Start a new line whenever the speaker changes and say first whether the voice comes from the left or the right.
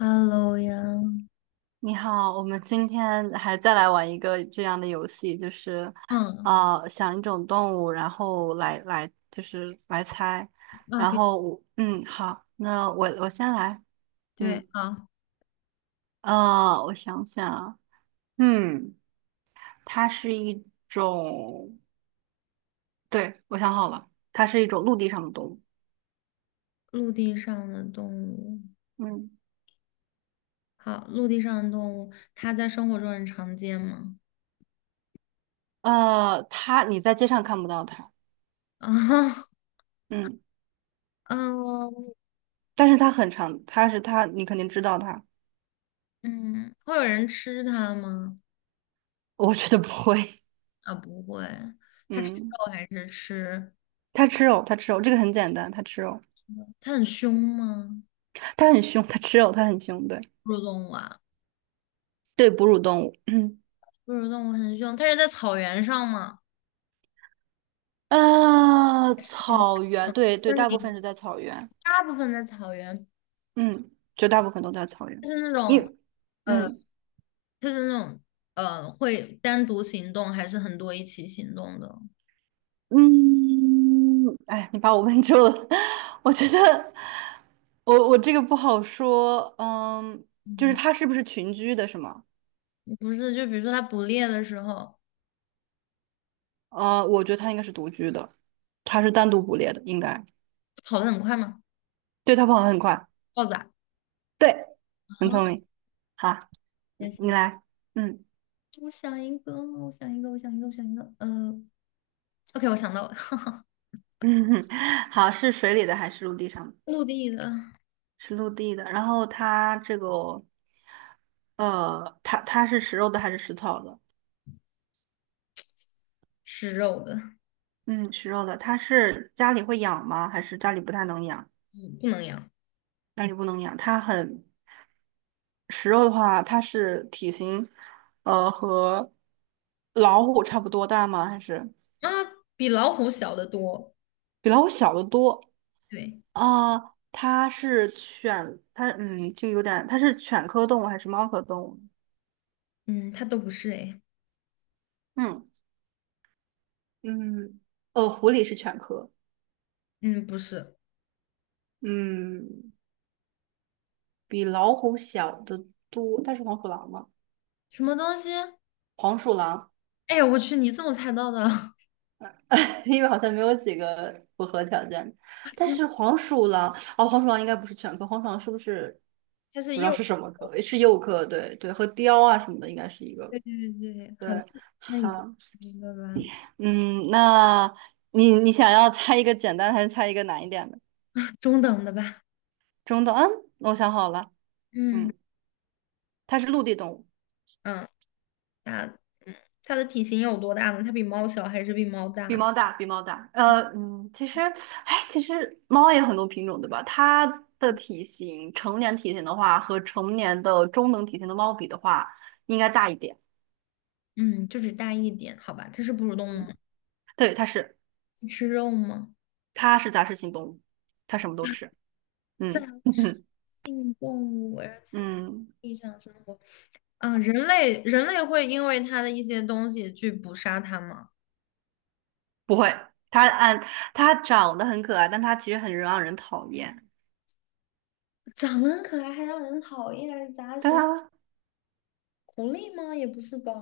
left: Hello 呀。
right: 你好，我们今天还再来玩一个这样的游戏，就是，
left: 嗯
right: 啊，想一种动物，然后来就是来猜，然
left: 可以，
right: 后我好，那我先来，
left: 对，
right: 嗯
left: 好。
right: 我想想啊，嗯，它是一种，对，我想好了，它是一种陆地上的动物，
left: 陆地上的动物。
right: 嗯
left: 好，陆地上的动物，它在生活中很常见吗？
right: 它你在街上看不到它，
left: 啊，
right: 嗯，
left: 嗯
right: 但是它很长，它是它，你肯定知道它，
left: 嗯，会有人吃它吗？
right: 我觉得不会，
left: 啊，不会。它吃
right: 嗯。
left: 肉还是吃？
right: 它吃肉，它吃肉，这个很简单，它吃肉，
left: 它很凶吗？
right: 它很凶，它吃肉，它很凶，对
left: 哺乳动物啊。
right: 对，哺乳动物，嗯，
left: 哺乳动物很凶，它是在草原上吗？这种，
right: 草原，
left: 嗯，
right: 对
left: 就
right: 对，
left: 是
right: 大部
left: 你
right: 分是在草原，
left: 大部分在草原，
right: 嗯，绝大部分都在草原，
left: 就是那种。
right: 因，
left: 呃。
right: 嗯
left: 它是那种会单独行动，还是很多一起行动的？
right: 嗯，哎，你把我问住了，我觉得我这个不好说，嗯，就是
left: 嗯，
right: 它是不是群居的，是吗？
left: 不是，就比如说它捕猎的时候
right: 我觉得它应该是独居的，它是单独捕猎的，应该，
left: 跑得很快吗？
right: 对，它跑得很快，
left: 豹子啊。
right: 对，很
left: 啊，
right: 聪明。好。
left: 在
right: 你
left: 想。
right: 来，嗯
left: 我想一个，我想一个，我想一个，我想一个，OK，我想到了。
right: 嗯，好，是水里的还是陆地上的？
left: 陆地的。
right: 是陆地的。然后它这个，它是食肉的还是食草的？
left: 吃肉的。
right: 嗯，食肉的。它是家里会养吗？还是家里不太能养？
left: 嗯，不能养。
right: 家里不能养。它很食肉的话，它是体型，和老虎差不多大吗？还是
left: 啊，比老虎小得多。
right: 比老虎小得多？
left: 对。
right: 啊、它是犬，它就有点，它是犬科动物还是猫科动物？
left: 嗯，它都不是哎。
right: 嗯。嗯，狐狸是犬科，
left: 嗯，不是。
right: 嗯，比老虎小的多，但是黄鼠狼嘛，
left: 什么东西？
right: 黄鼠狼，
left: 哎呀，我去，你怎么猜到的？
right: 因为好像没有几个符合条件
left: 它
right: 但
left: 是
right: 是黄鼠狼，哦，黄鼠狼应该不是犬科，黄鼠狼是不是
left: 它是
right: 不知道
left: 鼬。
right: 是什么科？是鼬科，对对，和雕啊什么的应该是一个，
left: 对对对，好的。
right: 对，
left: 那你就
right: 好，
left: 选一个吧。
right: 嗯，那你想要猜一个简单还是猜一个难一点的？
left: 啊，中等的吧。
right: 中等，我想好了，
left: 嗯
right: 嗯，它是陆地动物。
left: 嗯，它嗯它的体型有多大呢？它比猫小还是比猫
right: 比
left: 大？
right: 猫大，比猫大。哎，其实猫也有很多品种，对吧？它的体型，成年体型的话，和成年的中等体型的猫比的话，应该大一点。
left: 嗯，就只大一点，好吧。它是哺乳动物
right: 嗯，
left: 吗？
right: 对，它是，
left: 吃肉吗？
right: 它是杂食性动物，它什么都吃。
left: 杂
right: 嗯
left: 食 性动物，而且
right: 嗯，
left: 地上生活。啊，人类会因为它的一些东西去捕杀它吗？
right: 不会，它按它长得很可爱，但它其实很让人讨厌。
left: 长得很可爱还让人讨厌，而杂
right: 对
left: 食
right: 啊，
left: 狐狸吗？也不是吧。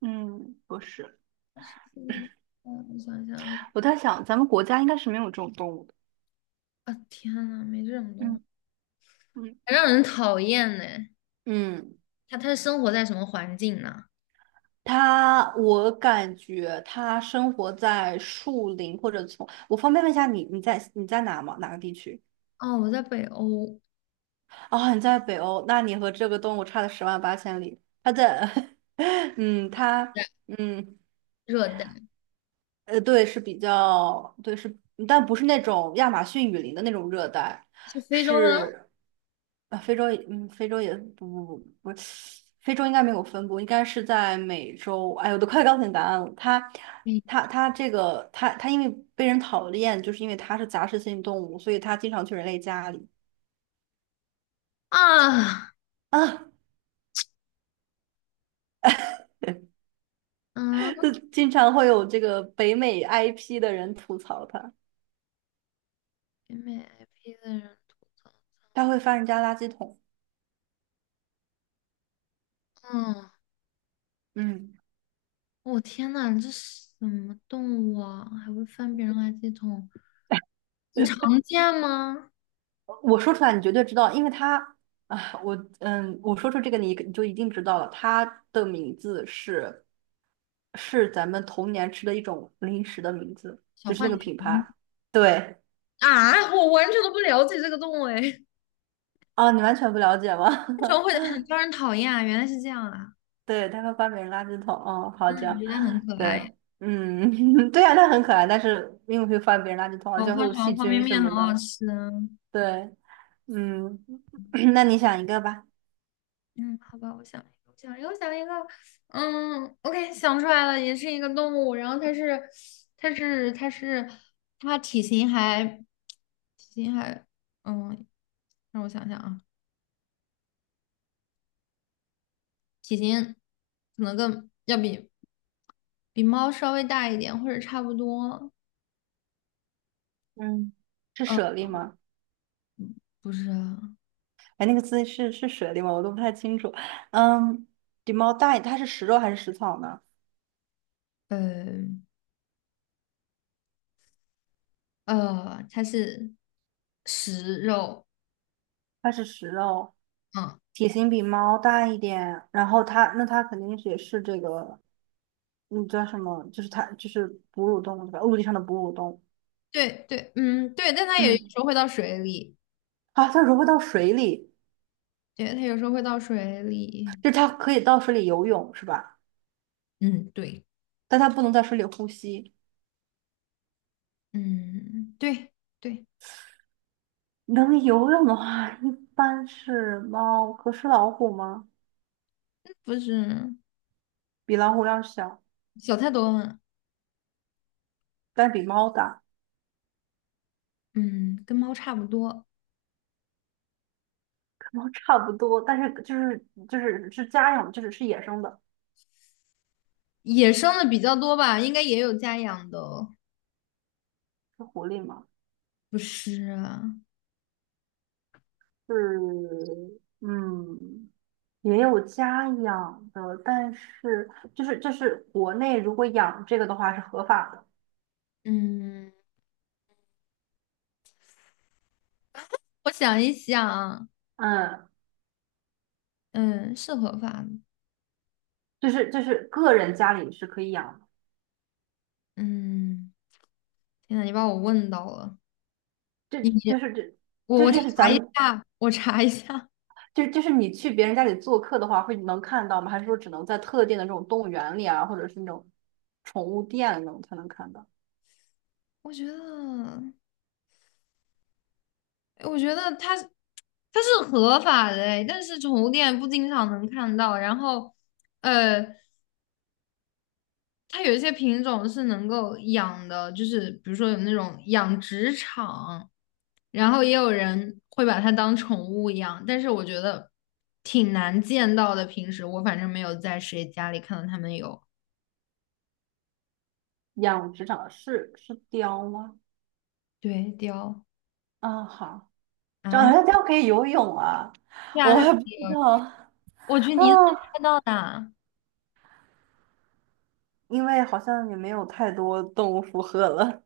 right: 嗯，不是。
left: 杂食性。嗯，我想想啊。
right: 我在想，咱们国家应该是没有这种动物的。
left: 啊，天呐，没这种东西，
right: 嗯嗯
left: 还让人讨厌呢。
right: 嗯。
left: 它是生活在什么环境呢？
right: 我感觉他生活在树林或者丛。我方便问一下你，你在哪吗？哪个地区？
left: 哦，我在北欧。
right: 哦，你在北欧，那你和这个动物差了十万八千里。他在，嗯，他，
left: 对。
right: 嗯。
left: 热带。
right: 对，是比较，对，是，但不是那种亚马逊雨林的那种热带，
left: 是非洲的。
right: 是，啊，非洲也不不不不，非洲应该没有分布，应该是在美洲。哎，我都快告诉你答案了，它，
left: 嗯。
right: 它这个，它因为被人讨厌，就是因为它是杂食性动物，所以它经常去人类家里
left: 啊，
right: 啊，就
left: 嗯，
right: 经常会有这个北美 IP 的人吐槽它，
left: 北美 IP 的人吐槽。
right: 它会翻人家垃圾桶。
left: 嗯，
right: 嗯。
left: 我、天呐，这是什么动物啊？还会翻别人垃圾桶。很常见吗？
right: 我说出来你绝对知道，因为他啊，我我说出这个你就一定知道了，它的名字是咱们童年吃的一种零食的名字，
left: 小
right: 就是那个
left: 浣
right: 品
left: 熊。
right: 牌。对，
left: 啊，我完全都不了解这个动物哎。为
right: 啊，你完全不了解吗？
left: 什么会 很招人讨厌啊？原来是这样啊。
right: 对，他会翻别人垃圾桶。哦，
left: 嗯，
right: 好这
left: 我
right: 样，
left: 觉得很可爱。
right: 对，嗯，对呀，它很可爱，但是因为会翻别人垃圾桶，而
left: 我
right: 且会
left: 换
right: 有细
left: 成方便
right: 菌什
left: 面很
right: 么
left: 好
right: 的。
left: 吃。
right: 对，嗯，那你想一个吧。
left: 嗯，好吧，我想一个，我想一个，我想一个。嗯，OK，想出来了，也是一个动物。然后它是，它是，它是，它体型还，体型还，嗯，让我想想啊，体型可能更要比比猫稍微大一点，或者差不多。
right: 嗯，是
left: 呃，
right: 舍利吗？
left: 不是啊。
right: 哎，那个字是水里吗？我都不太清楚。嗯，比猫大一它是食肉还是食草呢？
left: 呃呃，它是食肉。
right: 它是食肉，
left: 嗯。
right: 体型比猫大一点，然后它那它肯定是也是这个，嗯，叫什么？就是它就是哺乳动物对吧？陆地上的哺乳动物。
left: 对对，嗯，对，但它也有时
right: 嗯，
left: 候会到水里。
right: 啊，它融会到水里，
left: 对，它有时候会到水里。
right: 就是它可以到水里游泳是吧？
left: 嗯，对。
right: 但它不能在水里呼吸。
left: 嗯，对对。
right: 能游泳的话，一般是猫，可是老虎吗？
left: 不是。
right: 比老虎要小，
left: 小太多了。
right: 但比猫大。
left: 嗯，跟猫差不多。
right: 然后差不多，但是就是是家养，就是是野生的，
left: 野生的比较多吧，应该也有家养的哦。
right: 是狐狸吗？
left: 不是啊。
right: 是，嗯，也有家养的，但是就是国内如果养这个的话是合法的，
left: 嗯，我想一想。
right: 嗯，
left: 嗯，是合法的。
right: 就是个人家里是可以养的，
left: 嗯，天呐，你把我问到了。
right: 这
left: 你
right: 就是
left: 我
right: 这
left: 我
right: 就
left: 查
right: 就是咱
left: 一
right: 们
left: 下，我查一下。
right: 就是你去别人家里做客的话会能看到吗？还是说只能在特定的这种动物园里啊，或者是那种宠物店那种才能看到？
left: 我觉得。我觉得它它是合法的诶，但是宠物店不经常能看到。然后，呃，它有一些品种是能够养的，就是比如说有那种养殖场，然后也有人会把它当宠物养。但是我觉得挺难见到的，平时我反正没有在谁家里看到他们有。
right: 养殖场是雕吗？
left: 对，雕。
right: 啊，好，长
left: 啊，
right: 辣椒可以游泳啊，
left: 对啊，
right: 我
left: 它可
right: 还不
left: 以
right: 知
left: 有。
right: 道
left: 我得
right: 啊，
left: 你怎么猜到的啊？
right: 因为好像也没有太多动物符合了。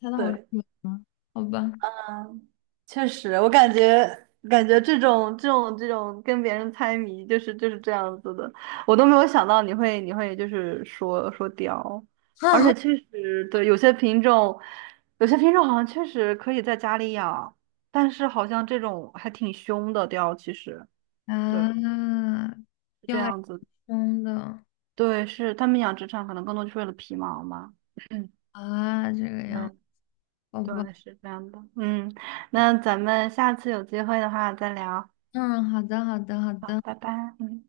left: 猜 到好准
right: 对，
left: 吗？好吧。
right: 嗯，确实，我感觉这种跟别人猜谜，就是这样子的，我都没有想到你会就是说说雕，而且 确实对有些品种，好像确实可以在家里养，但是好像这种还挺凶的雕，其实对，
left: 啊，
right: 是这
left: 要还
right: 样子。
left: 挺凶的。
right: 对，是他们养殖场可能更多就是为了皮毛嘛。嗯，
left: 啊，这个样，
right: 嗯，
left: 好吧。
right: 对，是这样的。嗯，那咱们下次有机会的话再聊。
left: 嗯，好的，好的，好
right: 好，
left: 的。
right: 拜拜。嗯。